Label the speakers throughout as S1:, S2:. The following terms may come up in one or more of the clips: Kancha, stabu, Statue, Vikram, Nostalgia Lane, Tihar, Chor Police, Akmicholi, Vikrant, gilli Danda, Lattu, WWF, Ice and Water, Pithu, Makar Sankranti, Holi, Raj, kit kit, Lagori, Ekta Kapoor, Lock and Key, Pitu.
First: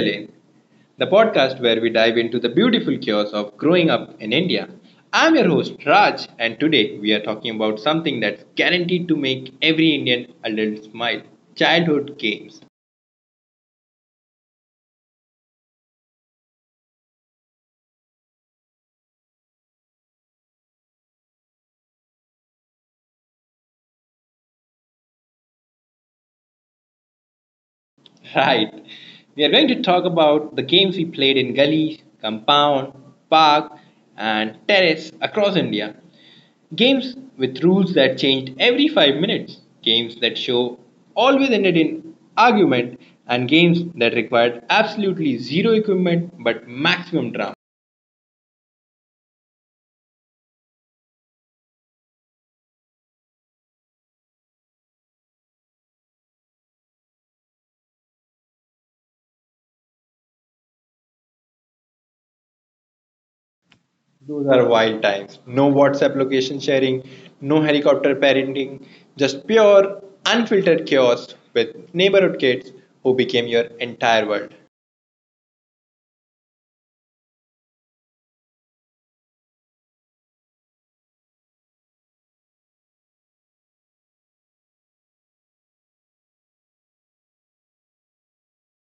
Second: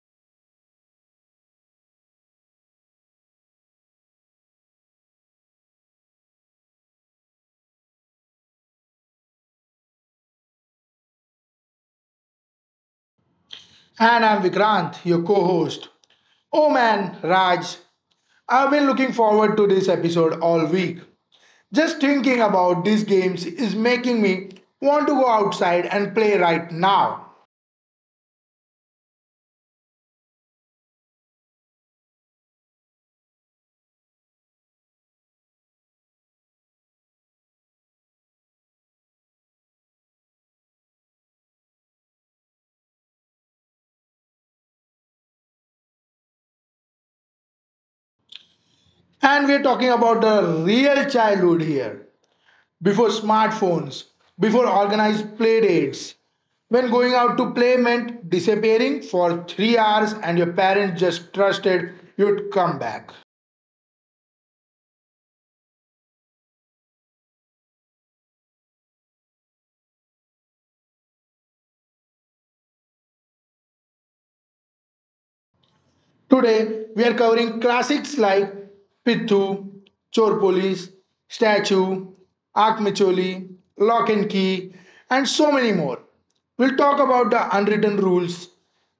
S1: Lane, the podcast where we dive into the beautiful chaos of growing up in India. I'm your host, Raj, and today we are talking about something that's guaranteed to make every Indian adult smile childhood games.
S2: And I'm Vikrant, your co host. Oh man, Raj, I've been looking forward to this episode all week. Just thinking about these games is making me want to go outside and play right now.
S1: Right, we are going to talk about the games we played in gully, compound, park, and terrace across India. Games with rules that changed every 5 minutes, games that show always ended in argument, and games that required absolutely zero equipment but maximum drama.
S2: And we're talking about the real childhood here. Before smartphones, before organized play dates, when going out to play meant disappearing for 3 hours and your parents just trusted you'd come back.
S1: Those are wild times. No WhatsApp location sharing, no helicopter parenting, just pure, unfiltered chaos with neighborhood kids who became your entire world.
S2: Today, we are covering classics like Pithu, Chor Police, Statue, Akmicholi, Lock and Key, and so many more. We'll talk about the unwritten rules,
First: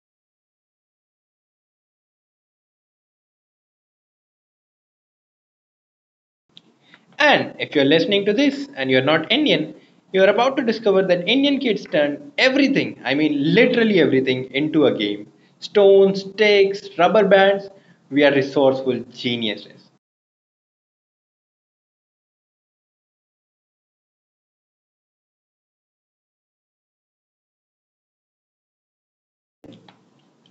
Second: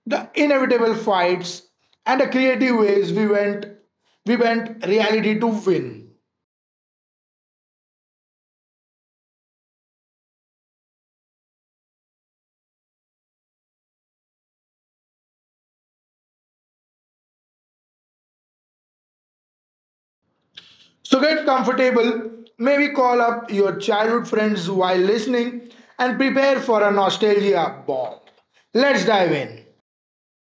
S2: the inevitable fights, and the creative ways we went reality to win.
S1: And if you're listening to this and you're not Indian, you're about to discover that Indian kids turn everything, I mean literally everything, into a game. Stones, sticks, rubber bands. We are resourceful geniuses.
S2: So get comfortable, maybe call up your childhood friends while listening, and prepare for a nostalgia bomb. Let's dive in.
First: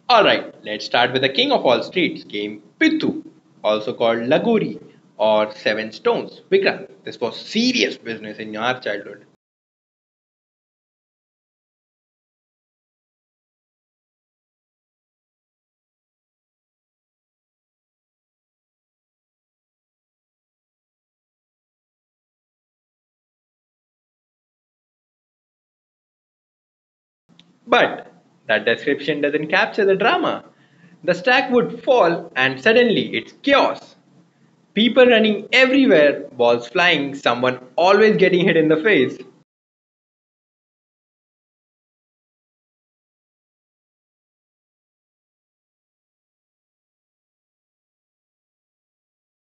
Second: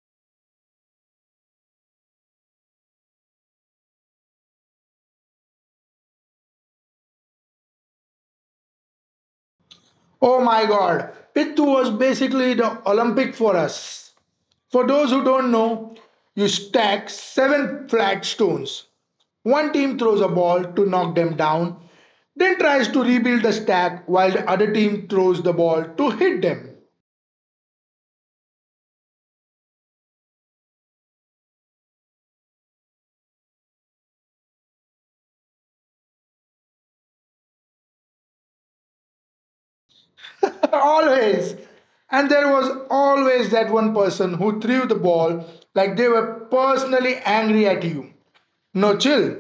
S1: Alright, let's start with the king of all streets game, Pitu, also called Lagori or Seven Stones. Vikram, this was serious business in our childhood.
S2: Oh my god, Pittu was basically the Olympic for us. For those who don't know, you stack seven flat stones. One team throws a ball to knock them down, then tries to rebuild the stack while the other team throws the ball to hit them.
S1: But that description doesn't capture the drama. The stack would fall, and suddenly it's chaos. People running everywhere, balls flying, someone always getting hit in the face.
S2: Always. And there was always that one person who threw the ball like they were personally angry at you. No chill,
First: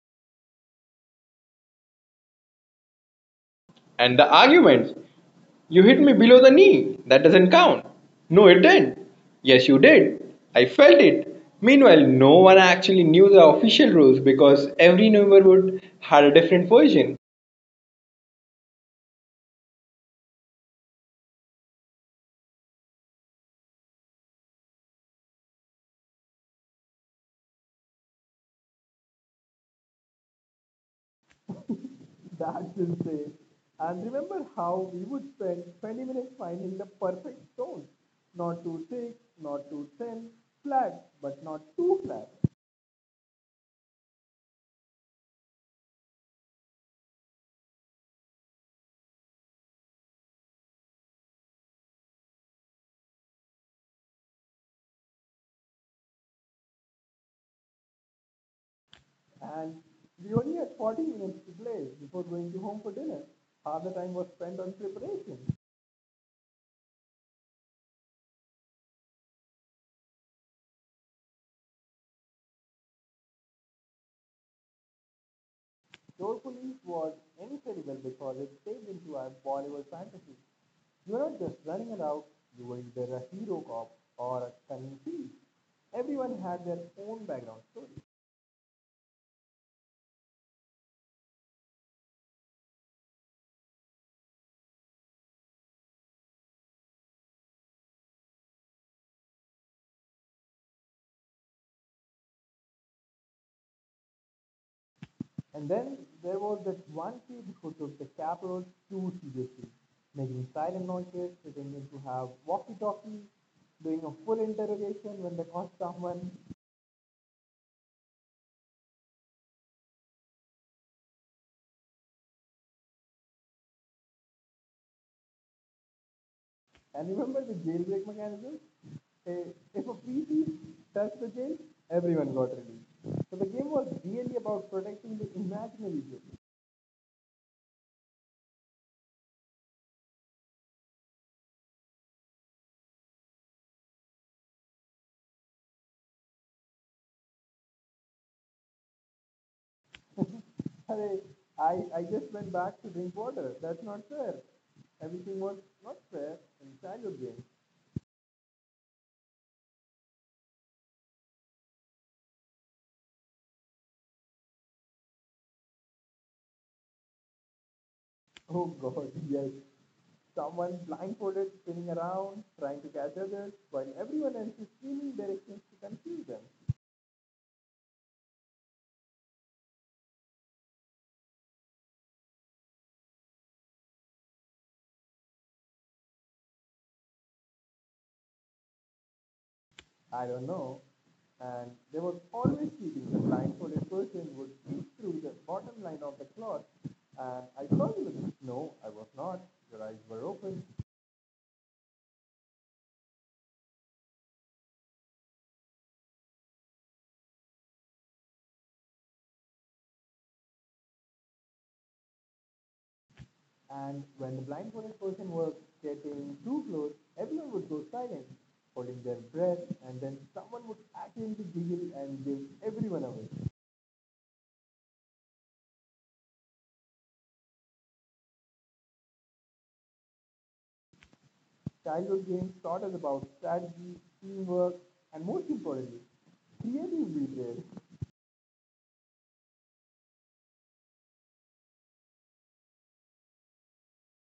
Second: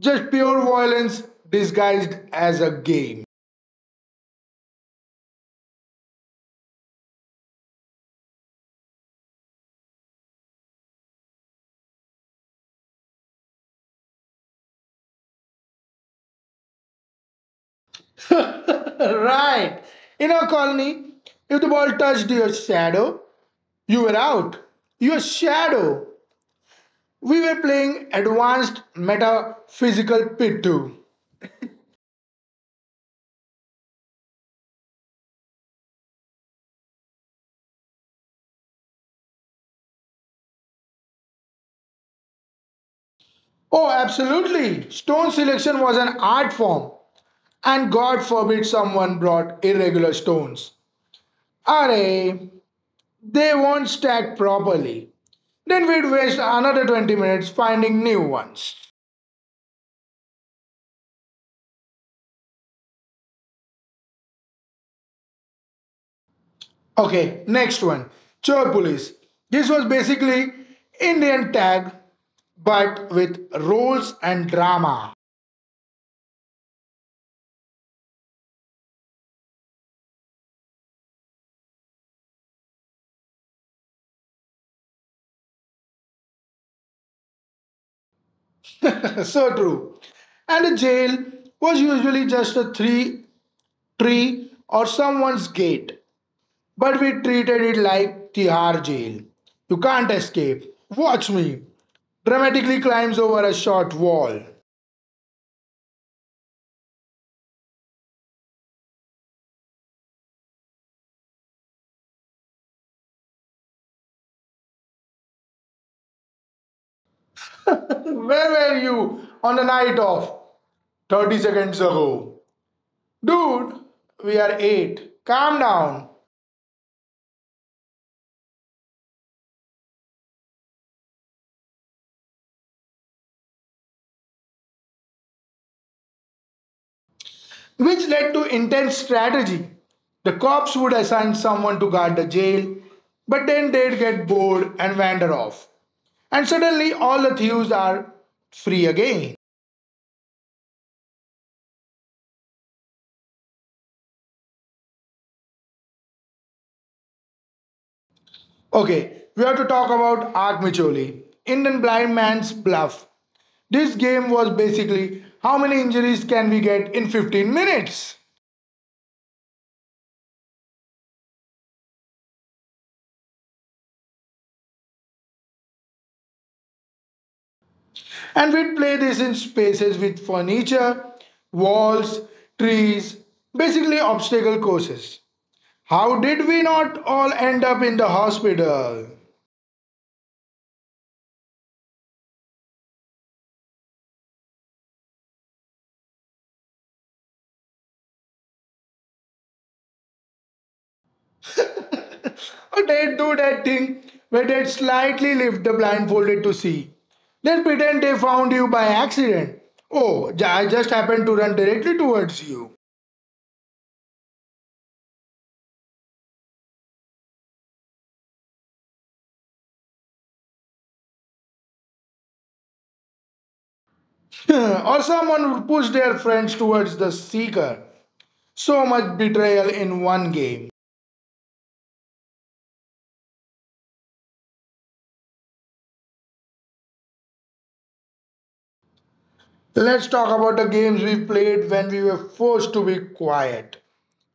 S2: just pure violence disguised as a game.
S1: And the arguments. You hit me below the knee. That doesn't count. No, it didn't. Yes, you did. I felt it. Meanwhile, no one actually knew the official rules because every neighborhood had a different version.
S2: Right. In our colony, if the ball touched your shadow, you were out. Your shadow. We were playing advanced metaphysical pit too.
S1: That's insane. And remember how we would spend 20 minutes finding the perfect stone. Not too thick, not too thin, flat, but not too flat.
S2: Oh, absolutely. Stone selection was an art form. And God forbid someone brought irregular stones. Array, they won't stack properly. Then we'd waste another 20 minutes finding new ones. Okay, next one. Chor police. This was basically Indian tag, but with roles and drama. So true. And a jail was usually just a three tree or someone's gate, but we treated it like Tihar jail. You can't escape. Watch me. Dramatically climbs over a short wall. Where were you on the night of 30 seconds ago? Dude, we are 8. Calm down.
S1: And remember the jailbreak mechanism? Hey, if a species touched the jail, everyone got released. So the game was really about protecting the imaginary jail.
S2: Which led to intense strategy. The cops would assign someone to guard the jail, but then they'd get bored and wander off. And suddenly all the thieves are free again.
S1: Hey, I, I just went back to drink water. That's where everywhere childhood game.
S2: Okay, we have to talk about Arkmicholi, Indian blind man's bluff. This game was basically, how many injuries can we get in 15 minutes?
S1: One blindfolded, spinning around, trying to,
S2: And we'd play this in spaces with furniture, walls, trees, basically obstacle courses. How did we not all end up in the hospital? Or they'd do that thing where they'd slightly lift the blindfolded to see. Then pretend they found you by accident. Oh, ja, I just happened to run directly towards you. Or someone would push their friends towards the seeker. So much betrayal in one game. Let's talk about the games we played when we were forced to be quiet,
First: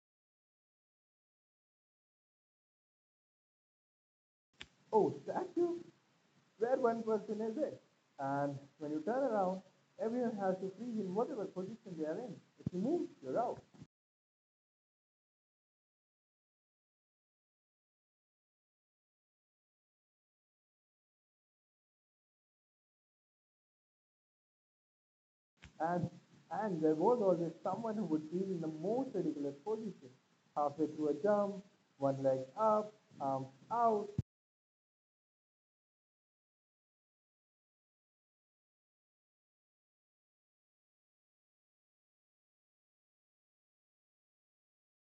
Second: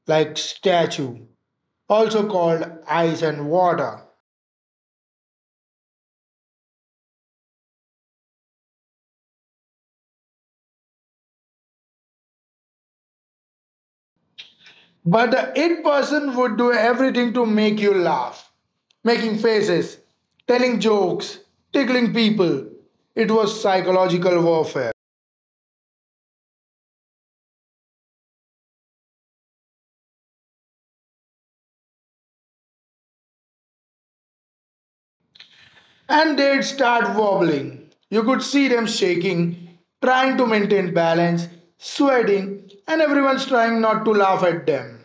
S2: like Statue, also called Ice and Water. But the it person would do everything to make you laugh, making faces, telling jokes, tickling people. It was psychological warfare. And they'd start wobbling. You could see them shaking, trying to maintain balance, sweating, and everyone's trying not to laugh at them.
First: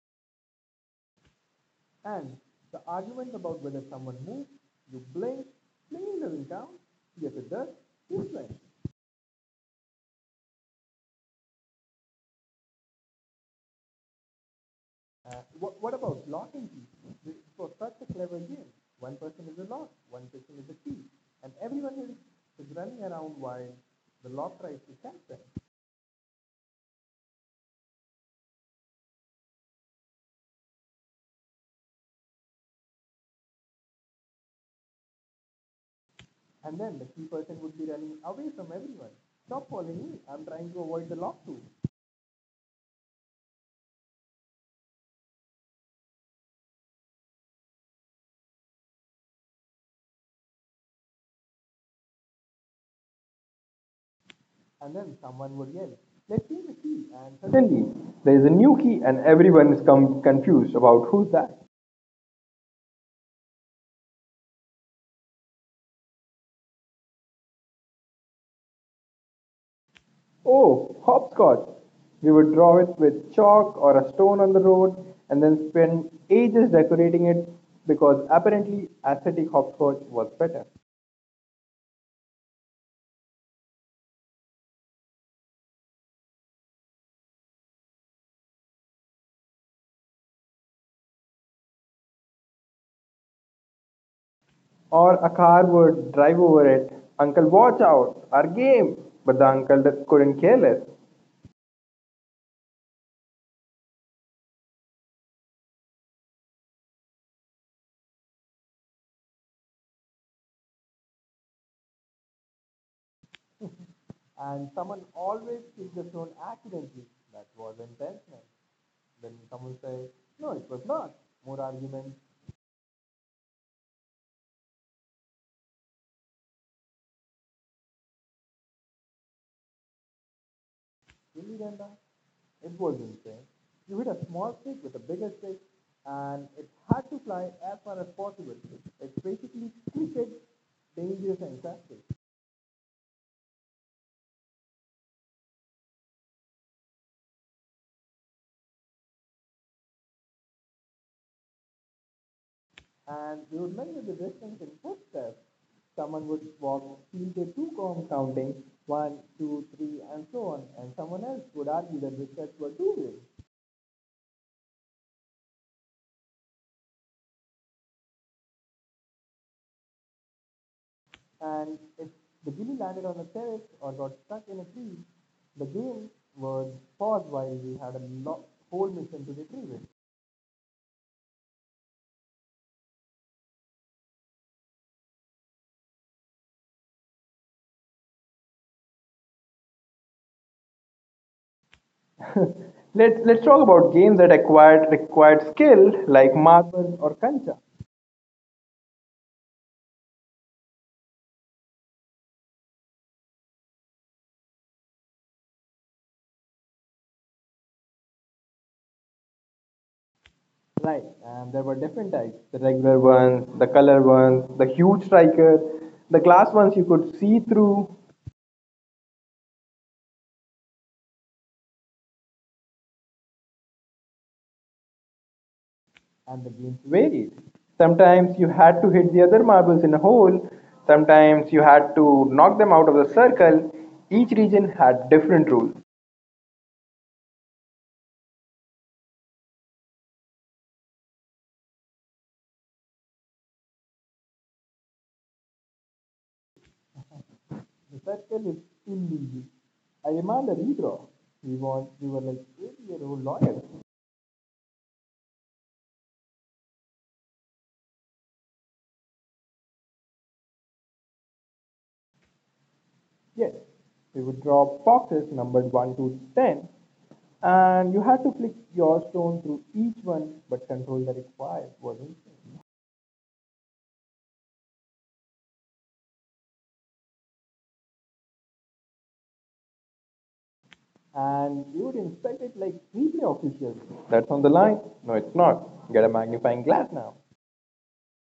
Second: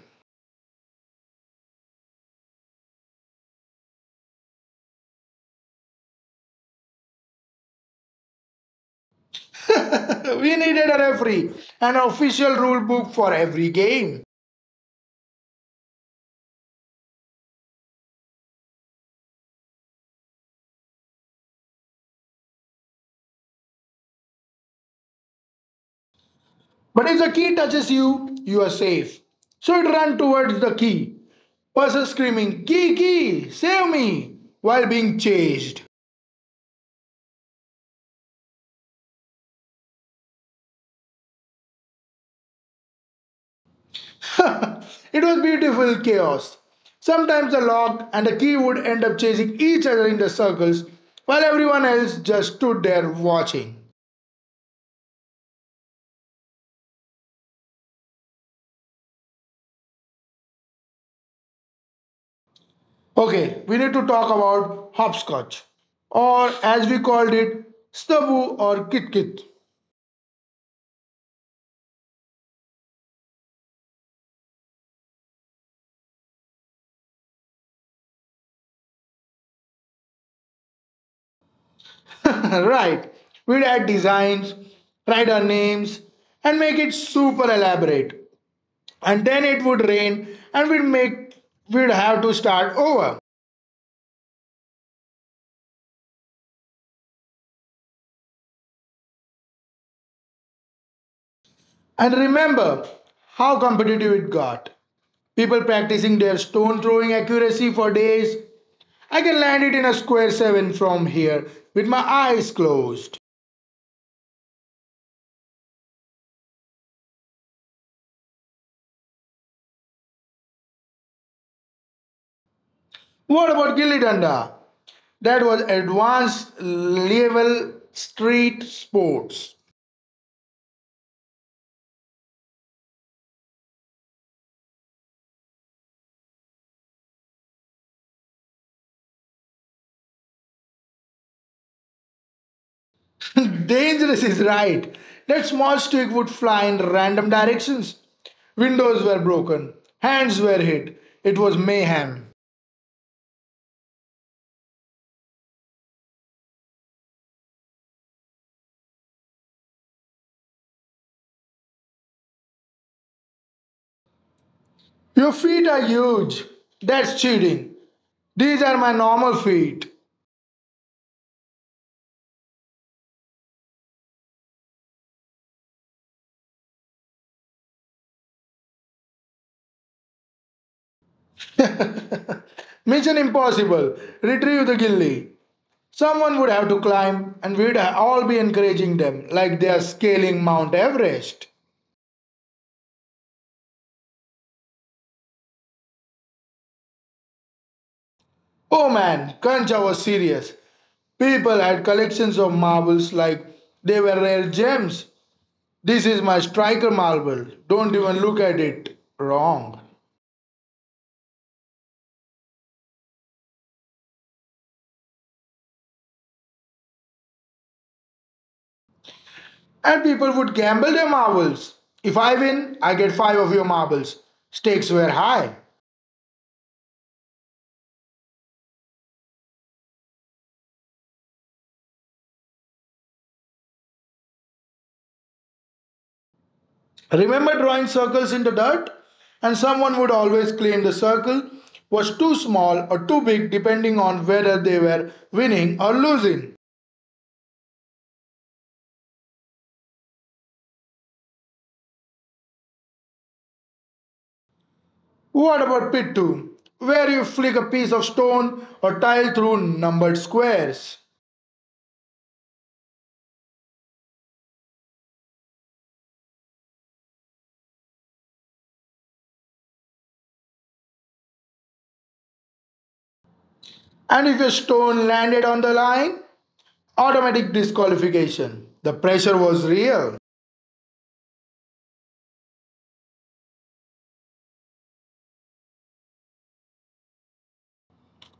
S2: We needed a referee, an official rule book for every game. But if the key touches you, you are safe. So it ran towards the key. Person screaming, "Key, key, save me," while being chased. It was beautiful chaos. Sometimes the lock and the key would end up chasing each other in the circles while everyone else just stood there watching.
S1: and then someone would yell, "Let's see the key!" And suddenly there is a new key, and everyone is confused about who's that.
S2: Okay, we need to talk about hopscotch, or as we called it, stabu or kit kit.
S1: Oh, hopscotch! We would draw it with chalk or a stone on the road and then spend ages decorating it because apparently aesthetic hopscotch was better.
S2: Right. We'd add designs, write our names, and make it super elaborate. And then it would rain, and we'd have to start over.
S1: Or a car would drive over it, Uncle, watch out, our game! But the couldn't care less.
S2: And remember how competitive it got. People practicing their stone throwing accuracy for days. I can land it in a square seven from here with my eyes closed. What about gilli Danda? That was advanced level street sports. Dangerous is right. That small stick would fly in random directions. Windows were broken. Hands were hit. It was mayhem. Your feet are huge. That's cheating. These are my normal feet. Mission impossible. Retrieve the gilly. Someone would have to climb, and we'd all be encouraging them like they are scaling Mount Everest. Oh man, Kancha was serious. People had collections of marbles like they were rare gems. This is my striker marble. Don't even look at it. Wrong. And people would gamble their marbles. If I win, I get five of your marbles. Stakes were high. Remember drawing circles in the dirt? And someone would always claim the circle was too small or too big depending on whether they were winning or losing. What about pit 2? Where you flick a piece of stone or tile through numbered squares. And if your stone landed on the line, automatic disqualification. The pressure was real.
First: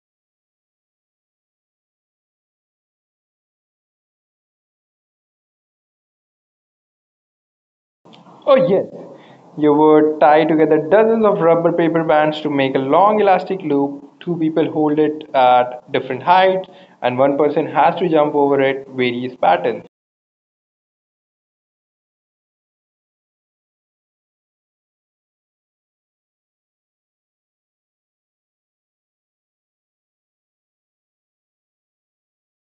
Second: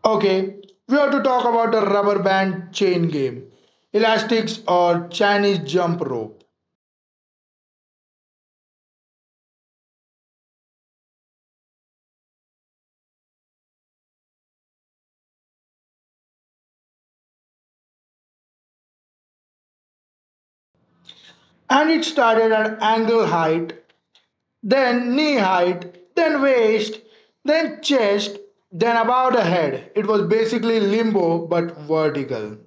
S2: Okay, we have to talk about the rubber band chain game, elastics or Chinese jump rope. And it started at ankle height, then knee height, then waist, then chest, then about a head. It was basically limbo but vertical.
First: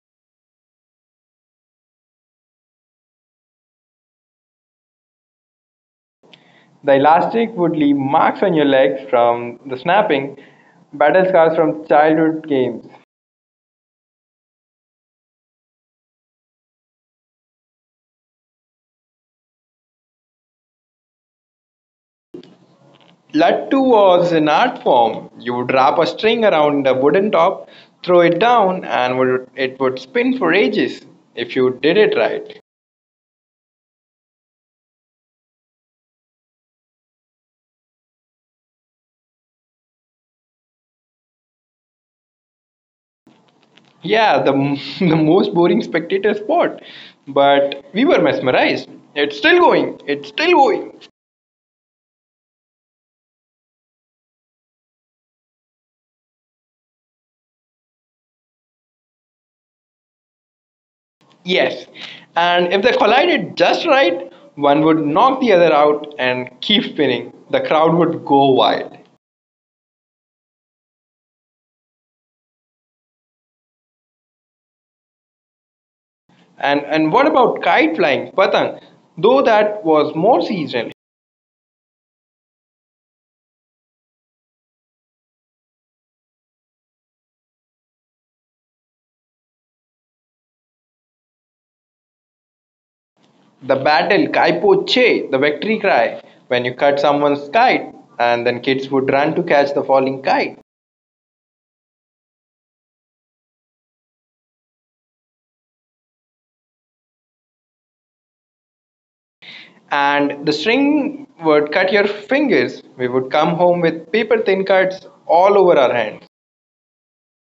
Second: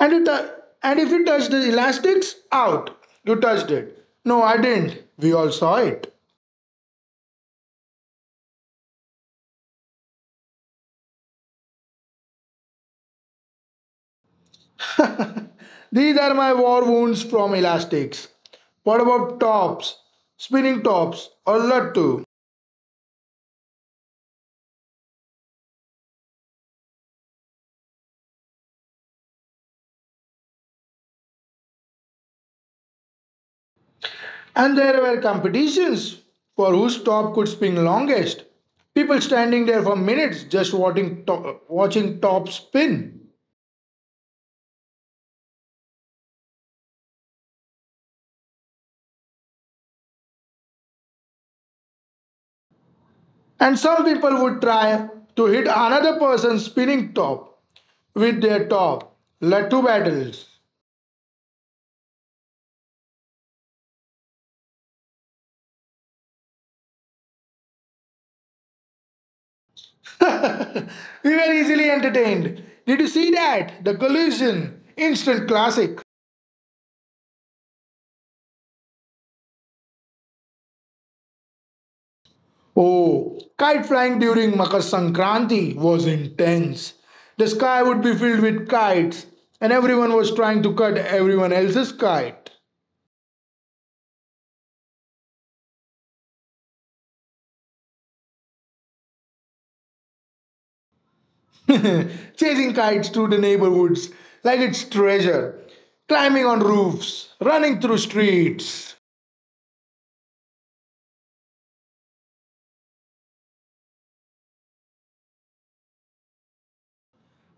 S2: And you tou- and if you touch the elastics, out. You touched it. No, I didn't. We all saw it. These are my war wounds from elastics. What about tops, spinning tops, or lattu?
S1: Lattu was an art form. You would wrap a string around a wooden top, throw it down, and it would spin for ages if you did it right.
S2: And there were competitions for whose top could spin longest. People standing there for minutes just watching top spin.
S1: Yeah, the the most boring spectator sport, but we were mesmerized. It's still going. It's still going.
S2: And some people would try to hit another person's spinning top with their top. Lattu battles.
S1: Yes, and if they collided just right, one would knock the other out and keep spinning. The crowd would go wild.
S2: We were easily entertained. Did you see that? The collision. Instant classic. Oh, kite flying during Makar Sankranti was intense. The sky would be filled with kites, and everyone was trying to cut everyone else's kite. Chasing kites through the neighborhoods like it's treasure, climbing on roofs, running through streets.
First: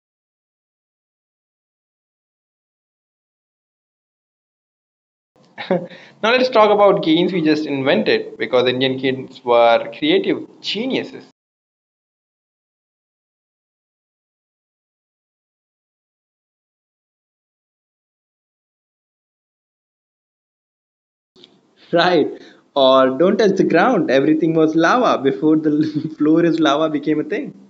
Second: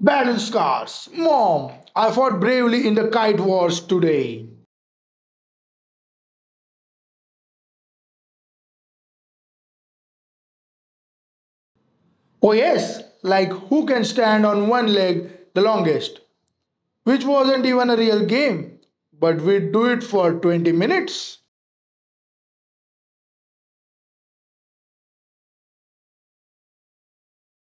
S2: Battle scars. Mom, I fought bravely in the kite wars today. Oh, yes, like who can stand on one leg the longest? Which wasn't even a real game, but we'd do it for 20 minutes.
S1: Right. Or don't touch the ground. Everything was lava before the floor is lava became a thing.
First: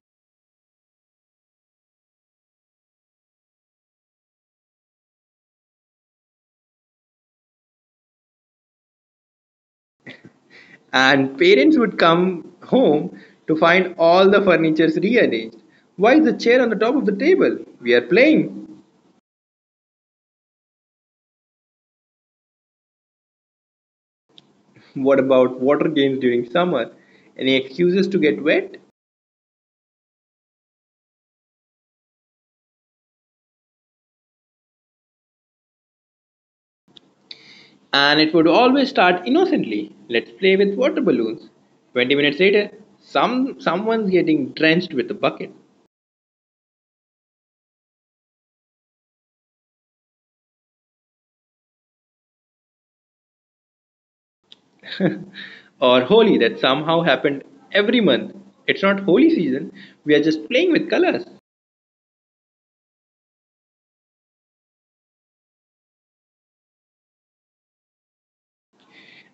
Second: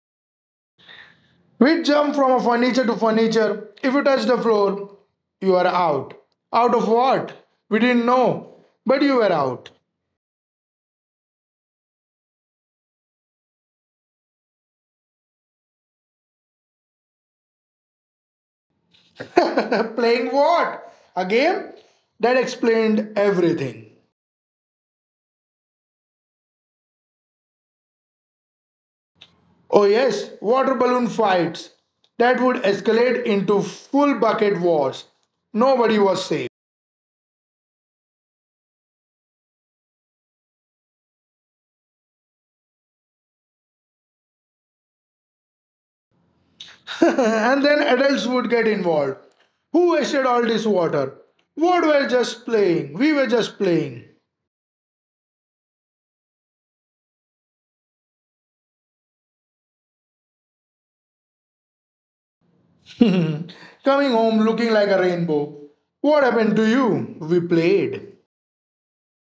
S2: We'd jump from a furniture to furniture. If you touch the floor, you are out. Out of what? We didn't know, but you were out.
S1: And parents would come home to find all the furniture's rearranged. Why is the chair on the top of the table? We are playing.
S2: Playing what? A game? That explained everything.
S1: What about water games during summer? Any excuses to get wet?
S2: Oh, yes, water balloon fights. That would escalate into full bucket wars. Nobody was safe.
S1: And it would always start innocently. Let's play with water balloons. 20 minutes later, someone's getting drenched with a bucket.
S2: And then adults would get involved. Who wasted all this water? What were just playing? We were just playing.
S1: Or Holi that somehow happened every month. It's not Holi season. We are just playing with colors.
S2: Coming home looking like a rainbow. What happened to you? We played.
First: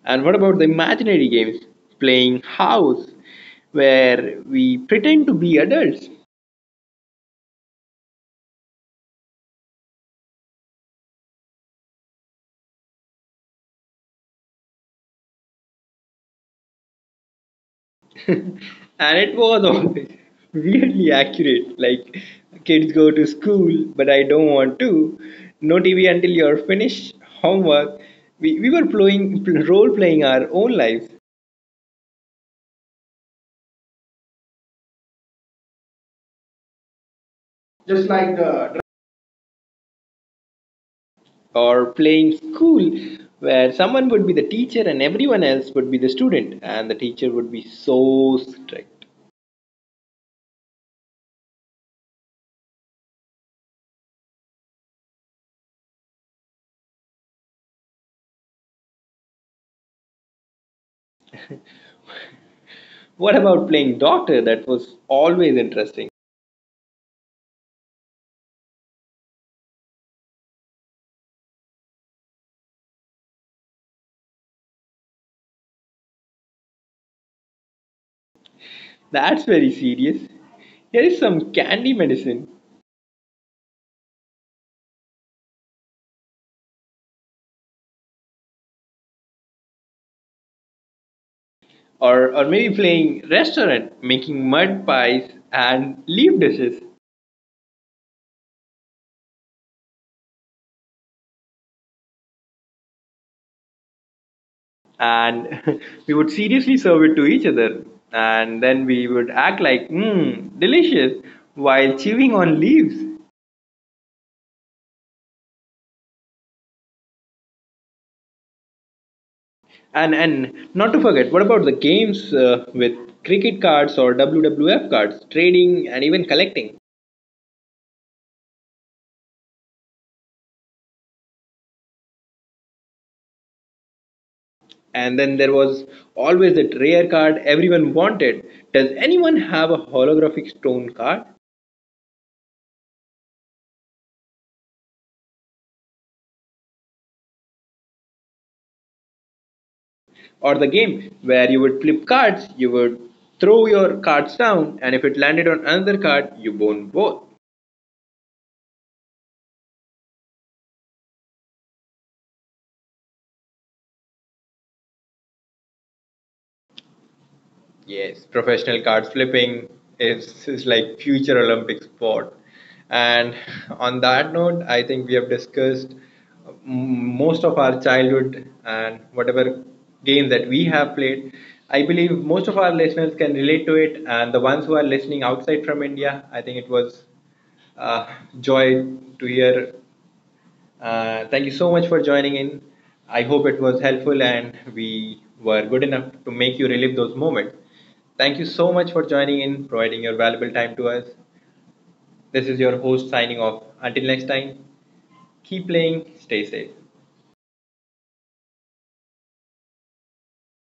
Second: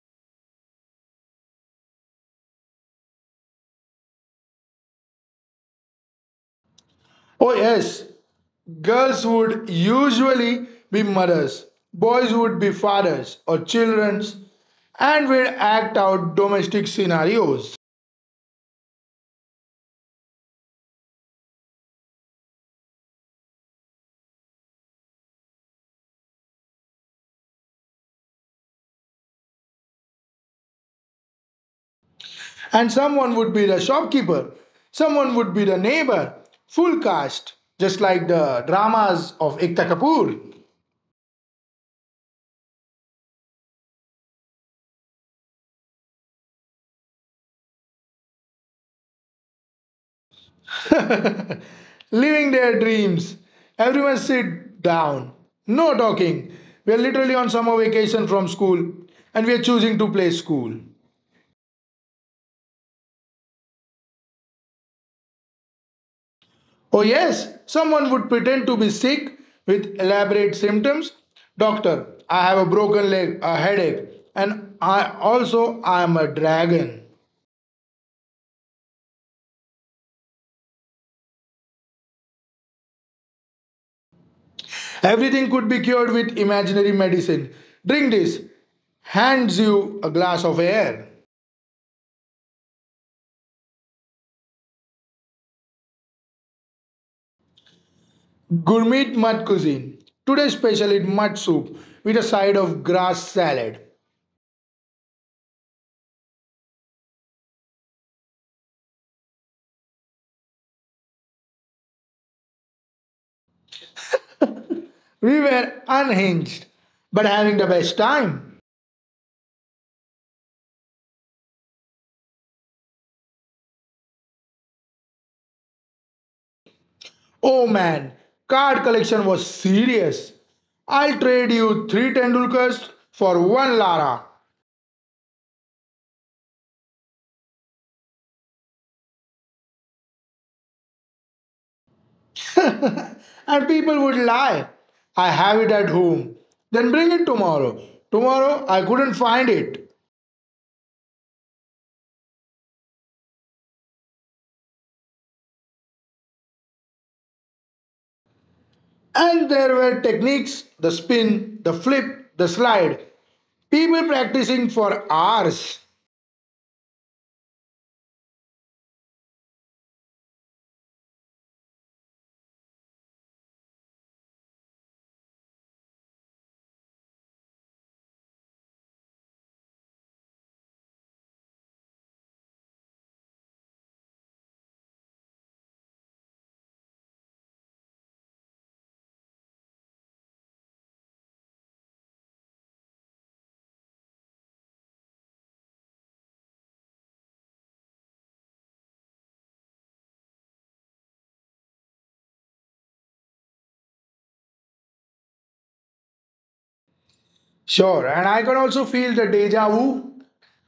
S1: And what about the imaginary games? Playing house where we pretend to be adults
S2: Oh, yes. Girls would usually be mothers, boys would be fathers or childrens, and we'd act out domestic scenarios.
S1: and it was always weirdly accurate. Like, kids go to school, but I don't want to. No TV until you're finished homework. We were playing role playing our own lives.
S2: And someone would be the shopkeeper, someone would be the neighbor, full cast, just
S1: Just
S2: like
S1: like
S2: the
S1: the
S2: dramas of Ekta Kapoor.
S1: or playing school where someone would be the teacher and everyone else would be the student and the teacher would be so strict
S2: Living their dreams. Everyone sit down. No talking. We're literally on summer vacation from school and we're choosing to play school.
S1: what about playing doctor that was always interesting
S2: Oh, yes, someone would pretend to be sick with elaborate symptoms. Doctor, I have a broken leg, a headache, and I also I am a dragon.
S1: that's very serious here is some candy medicine
S2: Everything could be cured with imaginary medicine. Drink this. Hands you a glass of air.
S1: Or maybe playing restaurant, making mud pies and leaf dishes.
S2: Gourmet mud cuisine. Today's special is mud soup with a side of grass salad.
S1: And we would seriously serve it to each other. And then we would act like, mmm, delicious, while chewing on leaves.
S2: We were unhinged, but having the best time.
S1: And not to forget, what about the games with cricket cards or WWF cards, trading and even collecting?
S2: Oh man, card collection was serious. I'll trade you three Tendulkars for one Lara.
S1: And then there was always that rare card everyone wanted. Does anyone have a holographic stone card?
S2: And people would lie. I have it at home. Then bring it tomorrow. Tomorrow I couldn't find it.
S1: Or the game where you would flip cards, you would throw your cards down, and if it landed on another card, you won both.
S2: And there were techniques: the spin, the flip, the slide. People practicing for hours.
S1: Yes, professional card flipping is like future Olympic sport. And on that note, I think we have discussed most of our childhood and whatever game that we have played. I believe most of our listeners can relate to it, and the ones who are listening outside from India, I think it was uh, joy to hear. Thank you so much for joining in. I hope it was helpful and we were good enough to make you relive those moments. Thank you so much for joining in, providing your valuable time to us. This is your host signing off. Until next time, keep playing, stay safe.
S2: Sure, and I can also feel the deja vu,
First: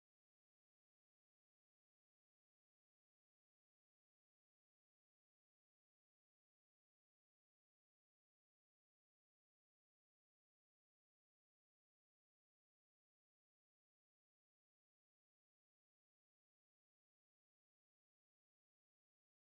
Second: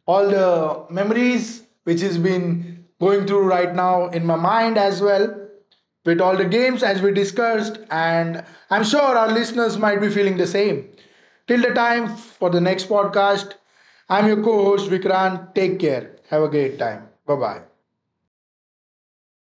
S2: all the memories which has been going through right now in my mind as well, with all the games as we discussed. And I'm sure our listeners might be feeling the same. Till the time for the next podcast, I'm your co host Vikrant. Take care. Have a great time. Bye bye.